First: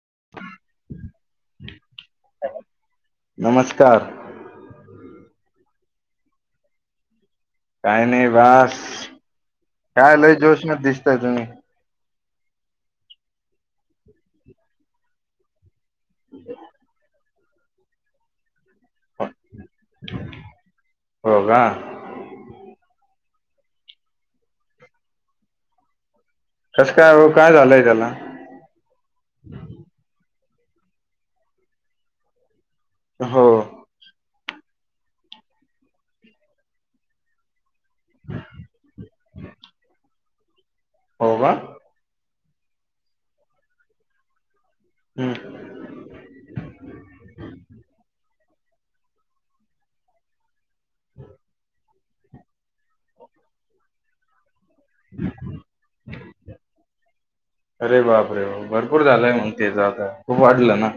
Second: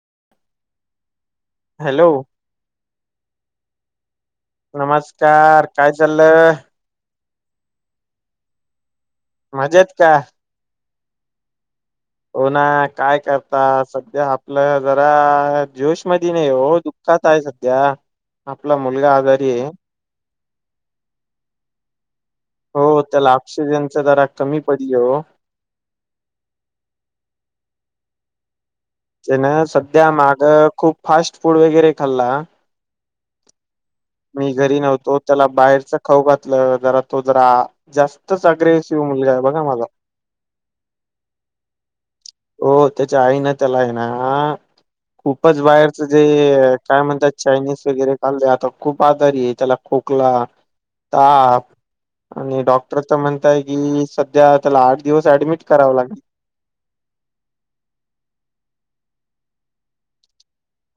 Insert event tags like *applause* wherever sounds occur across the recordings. *inaudible* Hello चार नमस्कार काय चाललं? काय नाय बास मजेत का काय लय जोश मधी दिसताय तुम्ही हो ना काय करता सध्या आपलं जरा जोश मधी नाही हो दुःखात हाय सध्या आपला मुलगा आजारी ये. हो का हो त्याला ऑक्सिजनच जरा कमी पडली ओ कसं काय ओ काय झालंय त्याला ते ना सध्या माग खूप फास्ट फूड वगैरे खाल्ला हो. मी घरी नव्हतो त्याला बाहेरच खाऊ घातलं जरा तो जरा जास्तच अग्रेसिव मुलगा आहे बघा माझा हो का हो त्याच्या आई न त्याला हाय ना हम्म खूपच बाहेरच जे काय म्हणतात चायनीज वगैरे खाल्ले आता खूप आजारी ये त्याला खोकला ताप आणि डॉक्टर त म्हणताय की सध्या त्याला आठ दिवस ऍडमिट कराव लागनं ते चं आता खूप वाढलं ना.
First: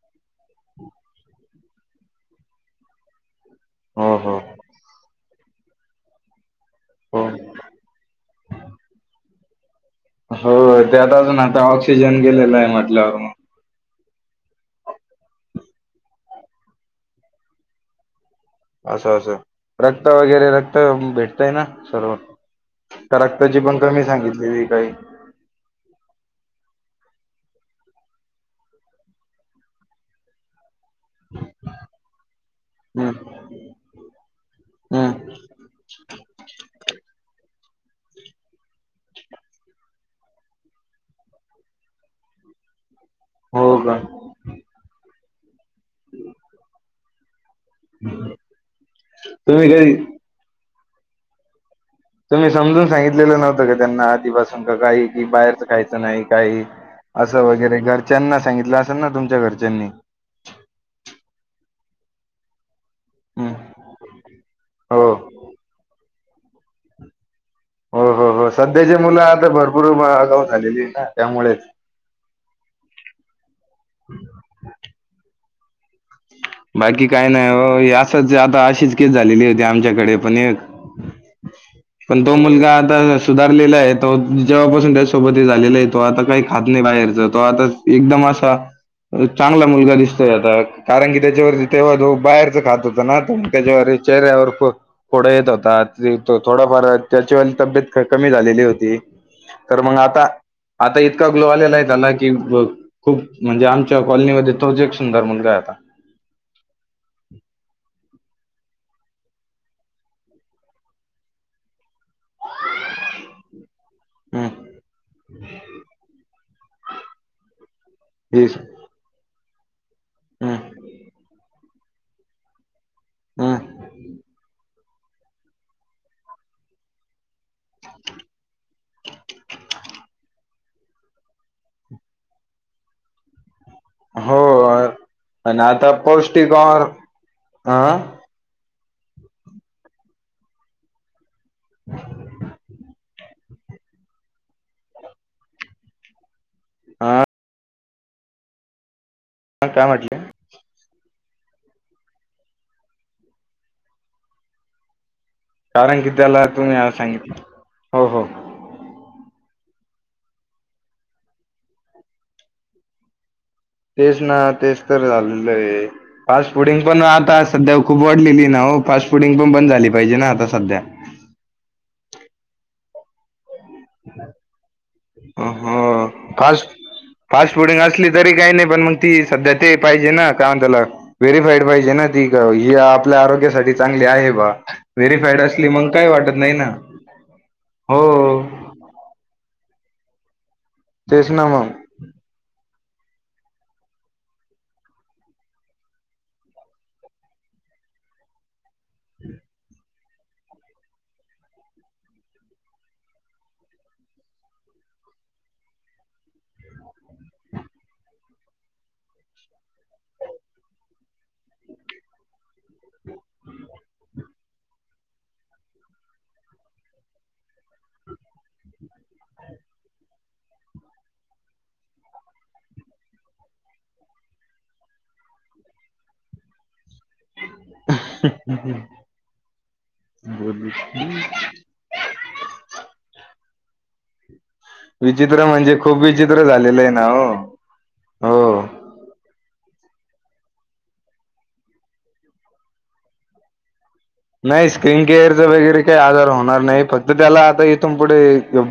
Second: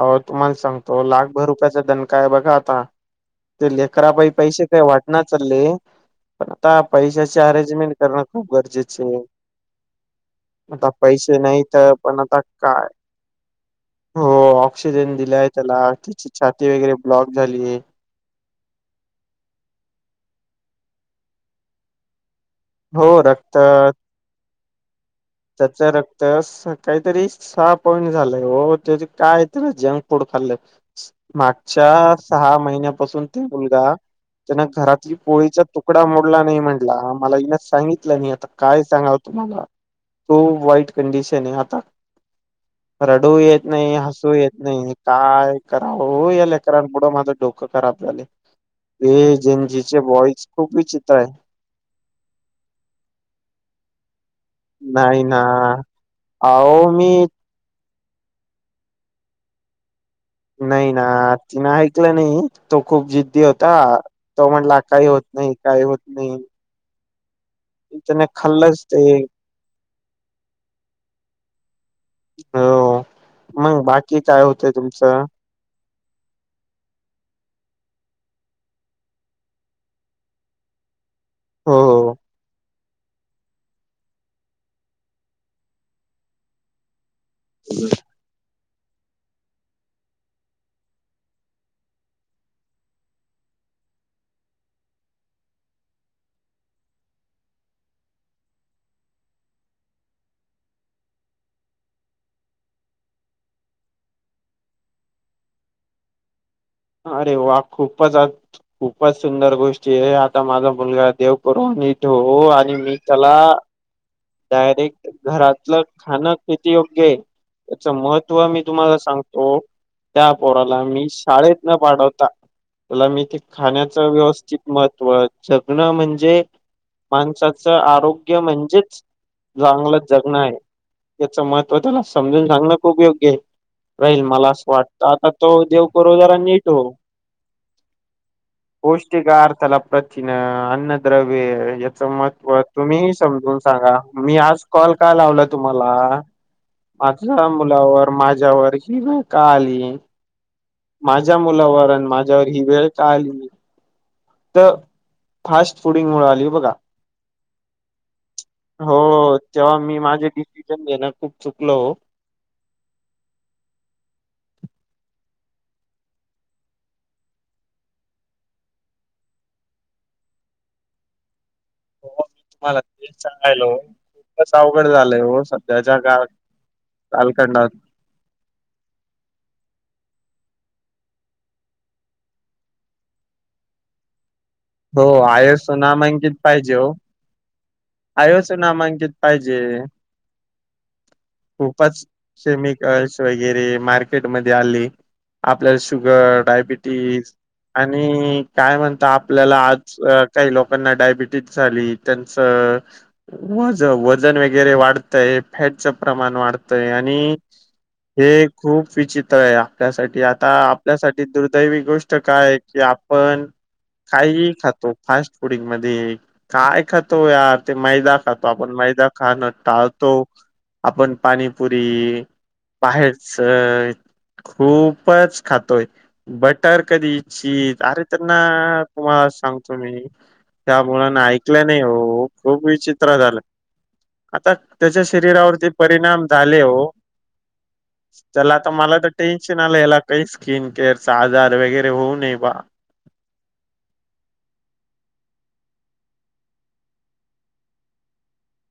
आहो तुम्हाला सांगतो लाखभर रुपयाचा दणका हाय बघा आता ते हो लेकरापाई हो पैसे काय वाट नाय चालले पण आता हो पैशाची अरेंजमेंट करणं खूप गरजेचे ये. हो आता त्यात पैसे अजून आता नाहीत ऑक्सिजन पण आता गेलेला आहे काय म्हटल्यावर मग हो ऑक्सिजन दिलाय त्याला त्याची छाती वगैरे ब्लॉक झालीये. असं असं रक्त वगैरे रक्त भेटतय ना सर्व हो का रक्त रक्ताची पण कमी सांगितलेली. काही तर काहीतरी सहा पॉईंट झालंय हो त्या कायतरी जंक फूड खाल्लंय. मागच्या सहा हम्म महिन्यापासून ते मुलगा त्यांन हम्म घरातली पोळीचा तुकडा मोडला नाही म्हटला मला यस सांगितलं मी आता काय सांगाव तुम्हाला तो व्हाइट कंडिशन हाय आता. रडूही येत हो नाही, का हसूहीयेत नाही. काय करावं या लेकरां पुुढं माझं डोकं खराब झालंय. हे तुम्ही कधी जनजीचे बॉईज खूप विचित्र हायत. तुम्ही समजून सांगितलेलं नव्हतं का त्यांना, आधिपास काही नाही की ना बाहेरच खायचं नाही, काही अहो मी असं वगैरे घर त्यांना सांगितलं असेल ना, तुमच्या घरच्यांनी. नाही ना, तिनं ऐकलं नाही. तो खूप जिद्दी हम्म होता, तो म्हंटला काही हो होत नाही, काही होत नाही. हो त्याने हो हो, खाल्लंच सध्याची ते मुलं आता भरपूर आगाऊ झालेली हाईत, त्यामुळेच हो, मग बाकी काय होतंय तुमचं? बाकी काय नाही हो, यासंच आता अशीच केस झालेली होती आमच्याकडे पण एक. हो हो. पण तो मुलगा आ सुधारलेला आहे, तो जेव्हापासून त्यासोबत हे झालेलं आहे, तो आता काही खात नाही बाहेरचं. तो आता एकदम असा चांगला मुलगा दिसतोय आता कारण की, त्याच्यावरती तेव्हा जो बाहेरच खात होतं ना, तर त्याच्यावर चेह्यावर फोडं येत होतात. *unintelligible* थोडाफार त्याच्या वाली तब्येत कमी झालेली होती, तर मग आता आता इतका ग्लो आलेला आहे त्याला की, अ खूप म्हणजे आमच्या कॉलनीमध्ये तोच एक सुंदर मुलगा आहे आता. अरे वाह खूपच खूपच सुंदर गोष्टी आहे, आता माझा मुलगा देव करून येतो आणि मी त्याला हम्म डायरेक्ट घरातलं खाणं किती योग्य हाय? त्याच महत्त्व येस मी तुम्हाला सांगतो, त्या हम्म पोराला मी शाळेत न पाठवता, त्याला मी ते हम्म खाण्याचं व्यवस्थित महत्व. जगणं म्हणजे माणसाचं आरोग्य म्हणजेच चांगलं जगणं आहे. त्याच महत्व त्याला समजून सांगणं खूप योग्य हाय. राहील हो मला असं वाटतं. आता आणि तो देवकरो जरा नीट होवो. आ. पौष्टिक अर्थाला प्रथिनं, अन्नद्रव्य याच महत्त्व तुम्हीच समजून सांगा. मी आज कॉल का लावला तुम्हाला? हा माझ्या मुलावर माझ्यावर ही वेळ का काय आली? म्हटले माझ्या मुलावर आणि माझ्यावर ही वेळ का आली? तर फास्ट कारण की फुडिंगमुळं त्याला आली ही बघा, तुम्ही आज सांगितलं हो हो हो. जेव्हा मी माझे डिसिजन देणं खूप चुकलो तेच ना तेच तर झालेलं आहे. फास्ट फुडिंगपण आता सध्या खूप वाढलेली ना हो फास्ट फुडिंगपण बंद झाली पाहिजे ना, आता सध्या. *unintelligible* हॅलो, तसं अवघड झालंय हो हो सध्याच्या काळ फास्टफास्ट कालखंडात. फुडिंग असली तरी काही नाही, पण मग ती सध्या ते पाहिजे ना कांदलं, व्हेरीफाईड पाहिजे ना ती. ही आपल्या आरोग्यासाठी चांगली आहे बा हो व्हेरीफाईड आयोस असली मग काही नामांकित वाटत नाही ना पाहिजे ओ. हो आयोस नामांकित पाहिजे. तेच ना खूपच शेमीक गर्ल्स वगैरे मार्केटमध्येध्ये आले. आपल्याला शुगर, डायबिटीस आणि काय म्हणता आ पल्याला आज काही लोकांना डायबिटीज झाली. त्यांच वज वज वगैरे वाढतंय फॅटच प्रमाण वाटतंय आणि हे खूप विचित्र आहे आपल्यासाठी. आता आपल्यासाठी दुर्दैवी गोष्ट काय हाय की आपण काहीही खातो फास्टफुडिंगमध्ये. काय खातो यार ते मैदा खातो आपण मैदा खाणं टाळतो. आपण पाणीपुरी बाहेरचं खूपच खातोय. बटर कधीच्छित अरे त्यांना. तुम्हाला सांगतो मी मग त्या मुलाने ऐकलं नाही हो खूप विचित्र झालं. आता त्याच्या विचित्र शरीरावरती म्हणजे खूप परिणाम विचित्र झाले झालेलं आहे हो. ना चला हो आता मला तर टेन. याला काही स्किन केअरचा आजार वगैरे होऊ नये बा. नाही स्क्रीन केअरचा वगैरे काही आजार होणार नाही फक्त त्याला आता इथून पुढे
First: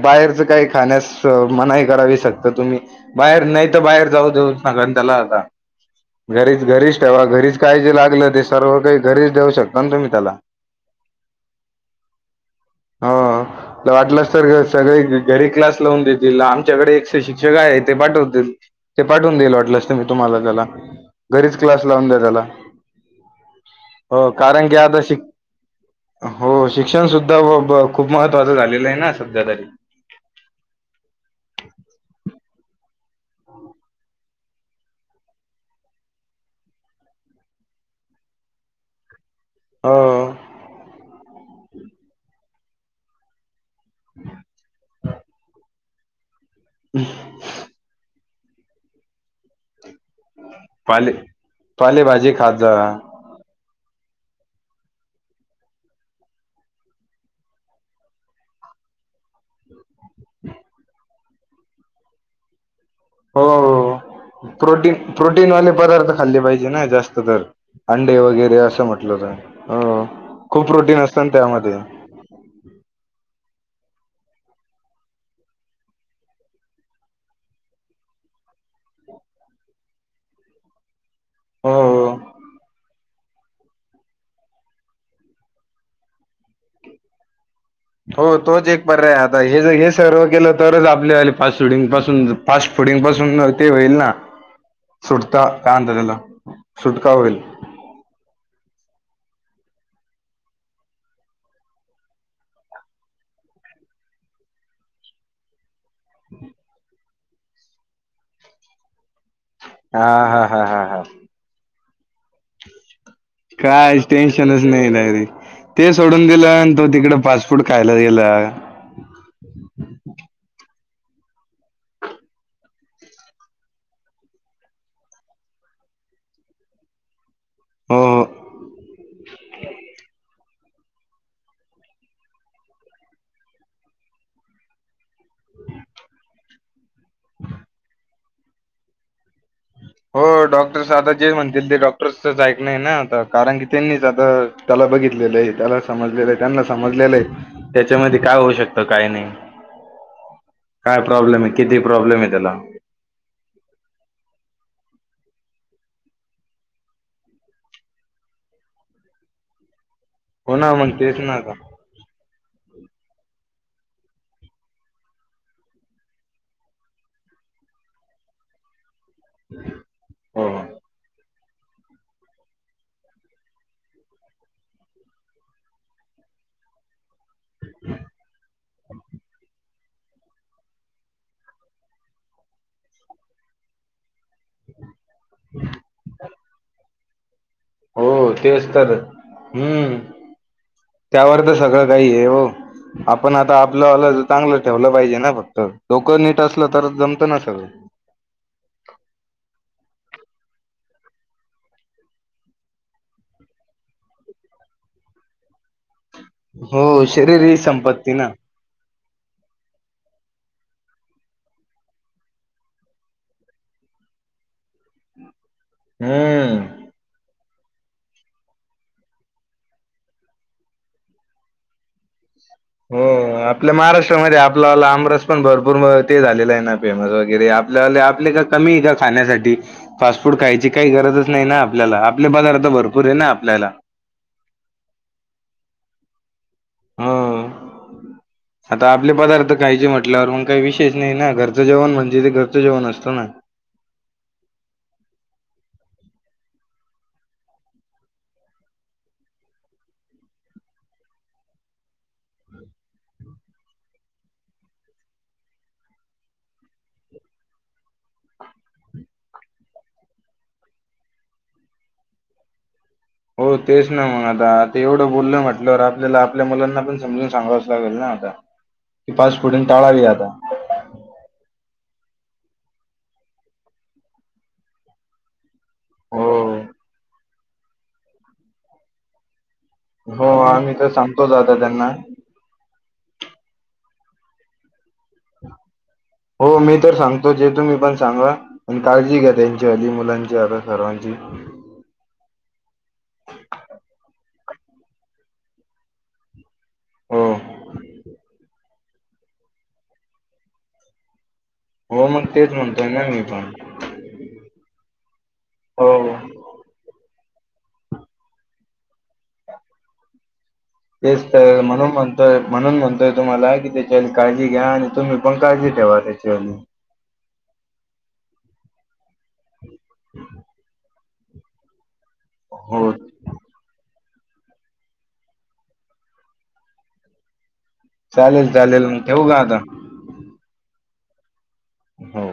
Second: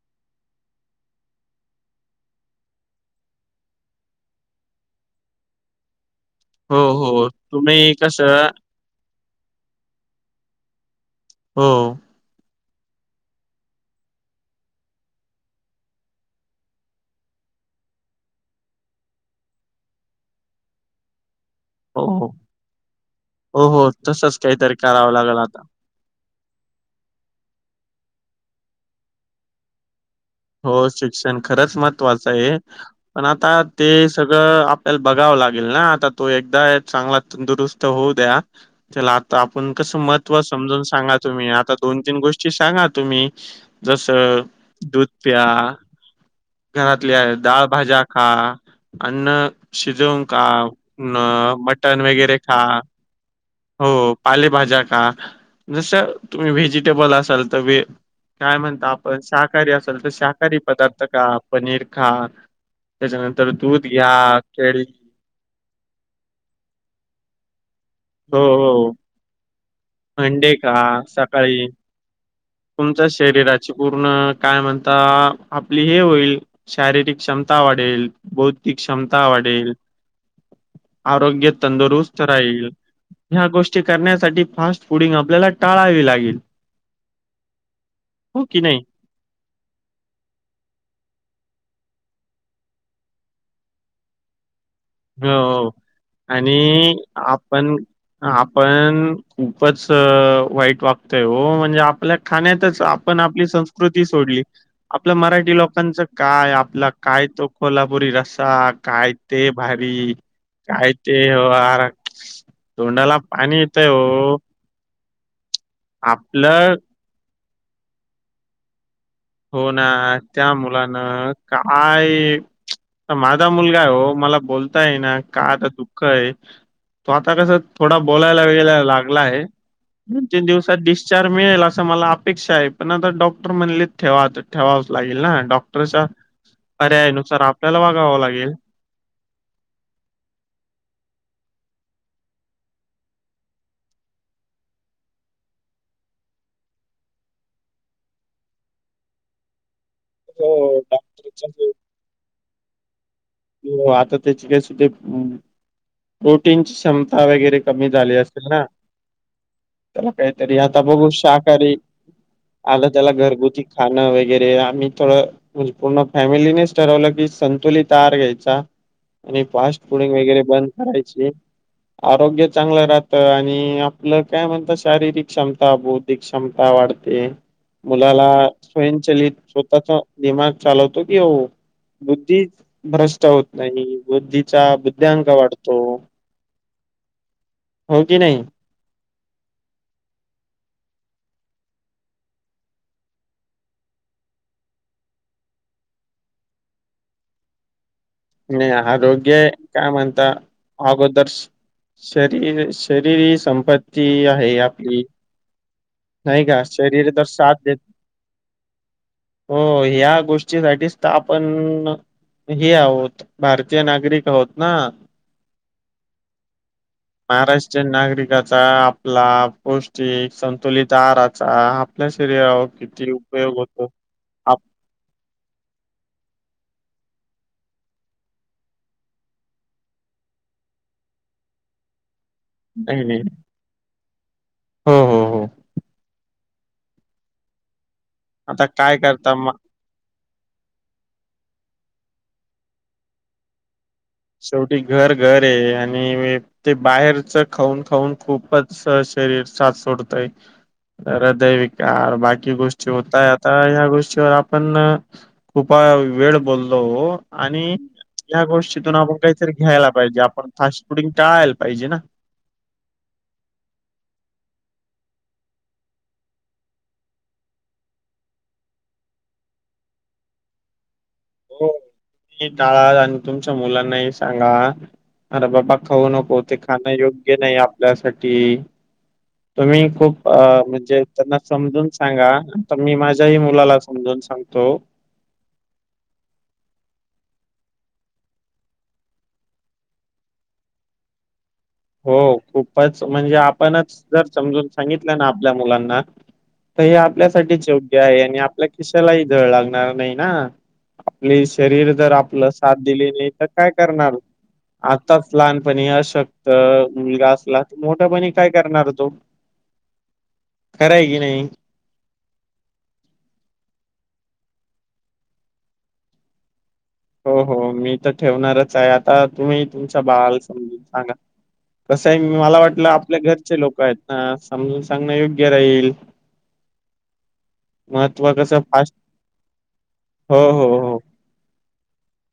बाहेरच काही खाण्यास मनाई करावी शकत तुम्ही बाहेर नाही तर बाहेर जाऊ देऊन सका त्याला आता. *unintelligible* घरीच हो घरीच ठेवा हो घरीच काही तुम्ही जे लागलं कसं ते सर्व काही घरीच देऊ शकता ना तुम्ही त्याला. हो ह. वाटलंस तर सगळे घरी क्लास लावून देतील आमच्याकडे एकशे शिक्षक आहे ते पाठवतील. ते पाठवून देईल वाटलं असत मी तुम्हाला त्याला. घरीच क्लास हो लावून द्या हो. त्याला हो हो तसच कारण काहीतरी की आता करावं शिक. लागेल आता हो शिक्षण सुद्धा खूप महत्वाचं झालेलं आहे ना सध्या तरी. हो शिक्षण खरंच महत्त्वाचं आहे. पण आता ते सगळं आपल्याला बघावं लागेल ना आता तो एकदा चांगला तंदुरुस्त होऊन. दया चला. तर आपण कसं हो महत्त्व समजून सांगा तुम्ही आता दोन तीन गोष्टी सांगा तुम्ही. जस दूध प्याया घरातल्या डाळ भाज्या. खा अन्न. शिजून का पाले मटन पालेभाजी वगैरे खात खा. जा हो पालेभाज्या का जस तुम्ही व्हेजिटेबल असाल तर. काय म्हणत आपण शाकाहारी असल तर शाकाहारी पदार्थ का पनीर खा. हो त्यानंतर दूध घ्या. केळी प्रोटीन प्रोटीनवाले पदार्थ खाल्ले पाहिजे ना जास्त तर. अंडे वगैरे असं म्हटलं तर. हो म्हंडे खूप का प्रोटीन असत ना सकाळी त्यामध्ये तुमच्या शरीरा. पूर्ण काय म्हणता आपली हे होईल शारीरिक क्षमता वाढेल बौ. ती क्षमता वाढेल. आरोग्य हो तंदुरुस्त राहील ह्या गोष्टी करण्यासाठी फास्. पुडिंग आपल्याला टाळावी लागेल. हो की तोच नाही? एक पर्याय आता हे ज हे सर्व केलं तरच आपली आले पा शूटिंग पा. फास्ट फुडंग पासून ते होईल ना. हो सुटका हो काय म्हणता त्याला आणि सुटका होईल आपण आपण. खूपच वाईट वागतय म्हणजे आपल्या खाण्यात आपण आपली संस्कृती. सोडली आपल्या मराठी लोक. च काय आपला काय तो कोो्हापुरी रसा काय ते. हा भारी हा हा हा काय हा ते व तोंडाला पाणी येतंय काय हो. टेन्शनच नाही नाही रे ते सोडून दिलं आणि आपलं तो तिकड फास्ट फूड खायला गेला हो ना त्या मुलानं काय माझा मुलगा आहे हो मला बोलताय ना का आता दुःख आहे तो आ ता कस थोडा हो बोलायला वेगला लागला आहे दिवसात डिस्चार्ज मिळेल असं मला अपेक्षा आहे पण आता डॉक्टर म्हणले ठेवा ठेवावं लागेल ना डॉक्टरच्या पर्याया नुसार आपल्याला वागाव लागेल *inaudible* हो डॉक्टरस आता जे म्हणतील ते डॉक्टरच ऐक नाही ना आ कारण की त्यांनीच आता त्याला बघितलेलं आहे त्याला समजलेलं आहे त्यांना समजलेलं आहे त्याच्यामध्ये काय होऊ शकतं काय नाही हो काय प्रॉब्लेम डॉक्टरच्या आहे किती प्रॉब्लेम आहे त्याला? हो हो आता त्याची काय सुद्धे प्रोटीनची क्षम त्याला हो काहीतरी ना आता मग बघू तेच ना आता शाकाहारी आलं त्याला घरगुती खाणं वगैरे आम्ही थोडं म्हणजे पूर्ण फॅमिलीनेच ठरवलं की सन तुलीत घ्यायचा आणि फास्ट फूडिंग वगैरे हो बंद करायची. आरोग्य चांगलं राहतं आणि आपलं काय म्हणतात शारीरिक क्षमता, बौद्धिक क्षमता वाढते. मुलाला स्वयंचलित स्वतःचा दिमाग चालवतो की हो बुद्धी भ्रष् ट होत नाही बुद्धीचा बुद्ध्यांक वाढतो. हो की नाही. तेच तर हम्म. त्यावर तर सगळं काही आहे हो. आपण आता आपलं आलं चांगलं ठेवलं पाहिजे ना फक्त डोकं नीट असलं तर जमत ना सगळं. नाही आरोग्य काय म्हणता अगोदरच शरीर शरीर ही संपत्ती आहे आपली. नाही का हो शरीर दस शाथ ही दे संपत्ती ना हो ह्या गोष्टीसाठीचत आपण हे आहोत भारतीय नागरिक आहोत ना हम्म महाराष् नागरिकाचा आपला पौष्टिक संतुलित आहाराचा आपल्यास हो आपल्या महाराष्ट्रामध्ये आप आपलाला आमरस पण भरपूर ते झालेलं आहे ना फेमस *unintelligible* आपल्या आपले का कमी आहे का खाण्यासाठी फास्ट फूड खायची काही गरजच नाही ना आपल्याला. आपले पदार्थ आता नाही भरपूर आहे नाही ना आपल्याला. हो हो हो. हो आता काय आपले करता पदार्थ मग खायचे म्हटल्यावर मण काही विशेष नाही ना घर चं जेवण म्हणजे तेे घरचं जेवण असतो ना. शेवटी घर घर आहे आणि हे ते बाहेरच खाऊन खाऊन खूपच शरीर सात सोडतय. रदैविक आहार बाकी गोष्टी होतय आता ह्या गोष्टीवर आपण खूप वेळ बोललो हो आणि या गोष तिथून आपण काहीतरी घ्यायला पाहिजे आपण फास्ट फुडिंग टळायला पाहिजे ना. हो तेच ना मग आता तेवढं बोललं म्हटलंवर आपल्याला आपल्या मुलांना पण समजून सांगावच लागेल ना. हा का फास्टफूड ने टाळा हे आता. हो टाळा आणि तुमच्या मुलांनाही सांगा अरे बाबा खाऊ हो नको ते खाणं योग्य नाही आपल्यासाठी. तुम्ही खूप हो अ आम्ही तर म्हणजे सांगतोच त्यांना आता समजून त्यांना सांगा. तर मी माझ्याही मुलाला समजून सांगतो. हो मी तर सांगतो जे तुम्ही पण सांगा पण काळजी घ्या त्यांची हली मुलांची आता सर्वां ह हो खूपच म्हणजे आपणच जर समजून सांगितलं ना आपल्या मुलांना तर हे हो आपल्यासाठीच योग्य आहे आणि आपल्या खिशालाही झळ लागणार नाही ना. आपली शरीर हो जर मग आपलं तेच साथ म्हणतोय ना दिली मी नाही तर पण काय करणार आताच लहानपणी हो अश क्त मुलगा असला तर मोठ्यापणी काय करणार तो. खरं आहे ते की नाही तर म्हणून म्हणतोय म्हणून म्हणतोय तुम्हाला की ते जी काळजी घ्या आणि तुम्ही पण काळजी ठेवा त्याच्या अली. हो हो मी तर ठेवणारच आहे आता तुम्ही तुमचा बाळाला समजून सांगा. कसं आहे मला वाटलं हो आपल्या घरचे लोकं आहेत. ह समजून सांगणं योग्य राहील महत्व चालेल कसं फ चालेल मग ठेवू का आता हो हो हो हो